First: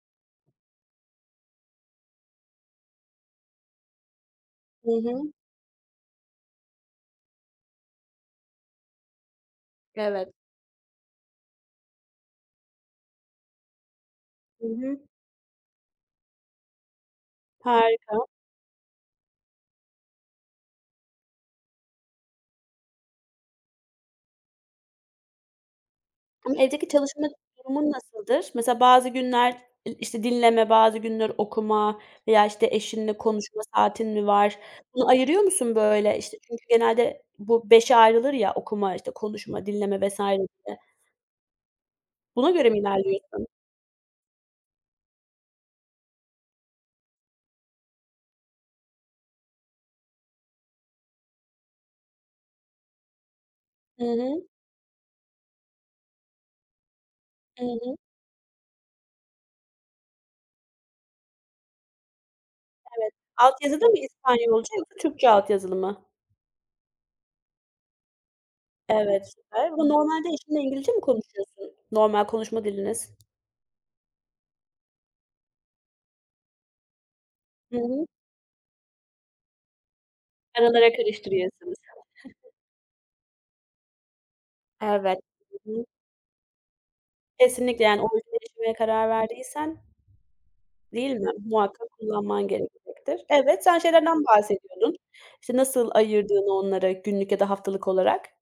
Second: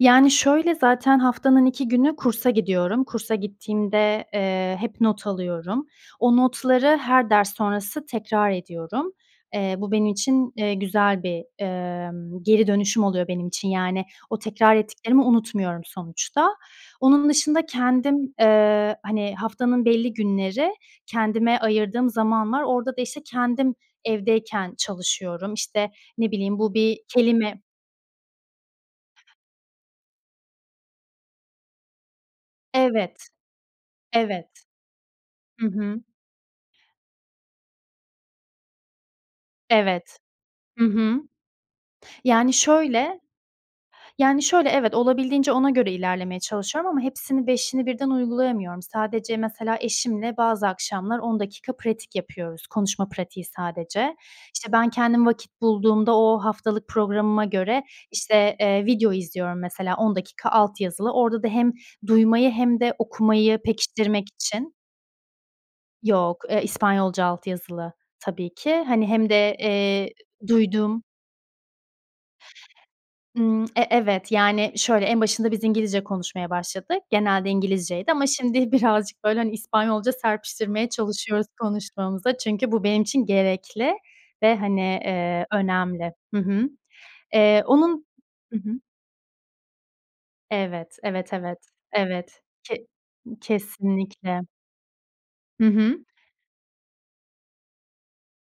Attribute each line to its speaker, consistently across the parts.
Speaker 1: Yani, şöyle, zaten haftanın 2 günü kursa gidiyorum. Kursa gittiğimde, eee,
Speaker 2: Hı
Speaker 1: hep not
Speaker 2: hı.
Speaker 1: alıyorum. O notları her ders sonrası tekrar ediyorum. Eee, bu benim
Speaker 2: Evet.
Speaker 1: için, eee, güzel bir, emm, geri dönüşüm oluyor benim için, yani, o
Speaker 2: Hı
Speaker 1: tekrar
Speaker 2: hı.
Speaker 1: ettiklerimi unutmuyorum sonuçta. Onun dışında
Speaker 2: Harika.
Speaker 1: kendim, ııı, hani, haftanın belli günleri kendime ayırdığım zaman var. Orada da, işte, kendim evdeyken çalışıyorum. İşte, ne
Speaker 2: Imm,
Speaker 1: bileyim, bu
Speaker 2: evdeki
Speaker 1: bir
Speaker 2: çalışma
Speaker 1: kelime
Speaker 2: durumun nasıldır? Mesela, bazı günler, ııı, işte, dinleme, bazı günler okuma veya, işte, eşinle
Speaker 1: Evet.
Speaker 2: konuşma saatin mi
Speaker 1: Evet.
Speaker 2: var? Bunu ayırıyor
Speaker 1: Hı
Speaker 2: musun,
Speaker 1: hı.
Speaker 2: böyle? İşte, çünkü genelde bu 5'e ayrılır ya, okuma, işte konuşma, dinleme vs.
Speaker 1: Evet.
Speaker 2: gibi.
Speaker 1: Hı hı.
Speaker 2: Buna
Speaker 1: Yani
Speaker 2: göre mi
Speaker 1: şöyle,
Speaker 2: ilerliyorsun?
Speaker 1: yani şöyle, evet olabildiğince ona göre ilerlemeye çalışıyorum ama hepsini, beşini birden uygulayamıyorum. Sadece, mesela, eşimle bazı akşamlar 10 dakika pratik yapıyoruz. Konuşma pratiği
Speaker 2: Hı
Speaker 1: sadece.
Speaker 2: hı.
Speaker 1: İşte, ben kendim vakit bulduğumda o haftalık programıma
Speaker 2: Hı
Speaker 1: göre,
Speaker 2: hı.
Speaker 1: işte, eee, video izliyorum, mesela, 10 dakika alt yazılı. Orada da hem duymayı hem de
Speaker 2: Evet. Alt
Speaker 1: okumayı
Speaker 2: yazıda mı
Speaker 1: pekiştirmek için.
Speaker 2: İspanyolca yoksa Türkçe altyazılı mı?
Speaker 1: Yok. E, İspanyolca alt yazılı, tabii ki. Hani,
Speaker 2: Evet,
Speaker 1: hem de,
Speaker 2: süper ama
Speaker 1: eee,
Speaker 2: normalde eşinle İngilizce mi
Speaker 1: duyduğum
Speaker 2: konuşuyorsun, normal konuşma diliniz?
Speaker 1: Imm, e evet. Yani, şöyle, en başında biz İngilizce konuşmaya başladık. Genelde
Speaker 2: Hı hı.
Speaker 1: İngilizceydi ama şimdi birazcık, böyle, hani, İspanyolca serpiştirmeye
Speaker 2: Aralara
Speaker 1: çalışıyoruz
Speaker 2: karıştırıyorsunuz.
Speaker 1: konuşmamıza çünkü bu benim için gerekli ve, hani,
Speaker 2: Evet.
Speaker 1: ııı,
Speaker 2: Hı hı.
Speaker 1: önemli. Hı hı. Eee
Speaker 2: Kesinlikle, yani,
Speaker 1: onun
Speaker 2: orada
Speaker 1: hı hı.
Speaker 2: yaşamaya karar verdiysen,
Speaker 1: Evet,
Speaker 2: değil mi?
Speaker 1: evet, evet.
Speaker 2: Muhakkak
Speaker 1: Evet,
Speaker 2: kullanman
Speaker 1: ke
Speaker 2: gerekecektir. Evet, sen şeylerden
Speaker 1: kesinlikle.
Speaker 2: bahsediyordun, işte,
Speaker 1: Hı
Speaker 2: nasıl
Speaker 1: hı.
Speaker 2: ayırdığını onları günlük ya da haftalık olarak.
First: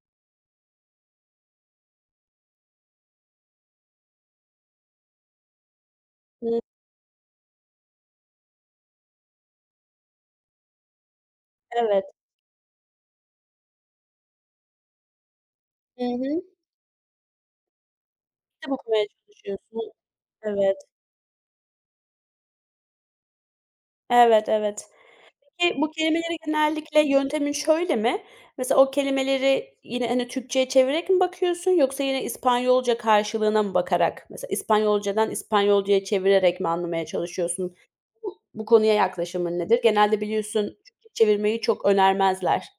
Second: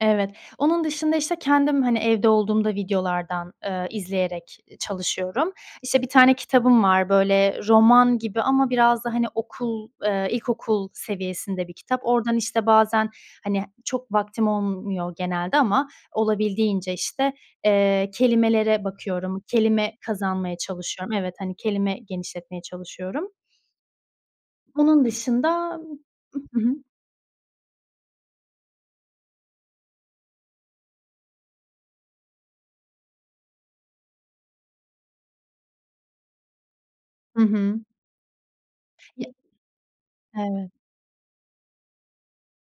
Speaker 1: Evet. Onun dışında, işte, kendim, hani, evde olduğumda videolardan, ııı, izleyerek çalışıyorum. İşte, bir tane kitabım var, böyle, roman gibi ama biraz da, hani, okul, ııı ilkokul seviyesinde bir kitap.
Speaker 2: Evet.
Speaker 1: Oradan, işte, bazen, hani, çok vaktim olmuyor genelde ama
Speaker 2: Hı hı.
Speaker 1: olabildiğince, işte, eee,
Speaker 2: Kitap
Speaker 1: kelimelere
Speaker 2: okumaya
Speaker 1: bakıyorum.
Speaker 2: çalışıyorsun,
Speaker 1: Kelime kazanmaya
Speaker 2: evet.
Speaker 1: çalışıyorum. Evet, hani, kelime genişletmeye çalışıyorum.
Speaker 2: Evet, evet.
Speaker 1: Bunun dışında
Speaker 2: Peki, bu kelimelere
Speaker 1: ııı, hı hı.
Speaker 2: genellikle yöntemin şöyle mi? Mesela, o kelimeleri yine, hani, Türkçe'ye çevirerek mi bakıyorsun yoksa yine İspanyolca karşılığına mı bakarak, mesela, İspanyolca'dan İspanyolca'ya çevirerek mi anlamaya
Speaker 1: Hı
Speaker 2: çalışıyorsun?
Speaker 1: hı.
Speaker 2: Bu bu konuya yaklaşımın nedir? Genelde biliyorsun
Speaker 1: Evet.
Speaker 2: Türkçe çevirmeyi çok önermezler.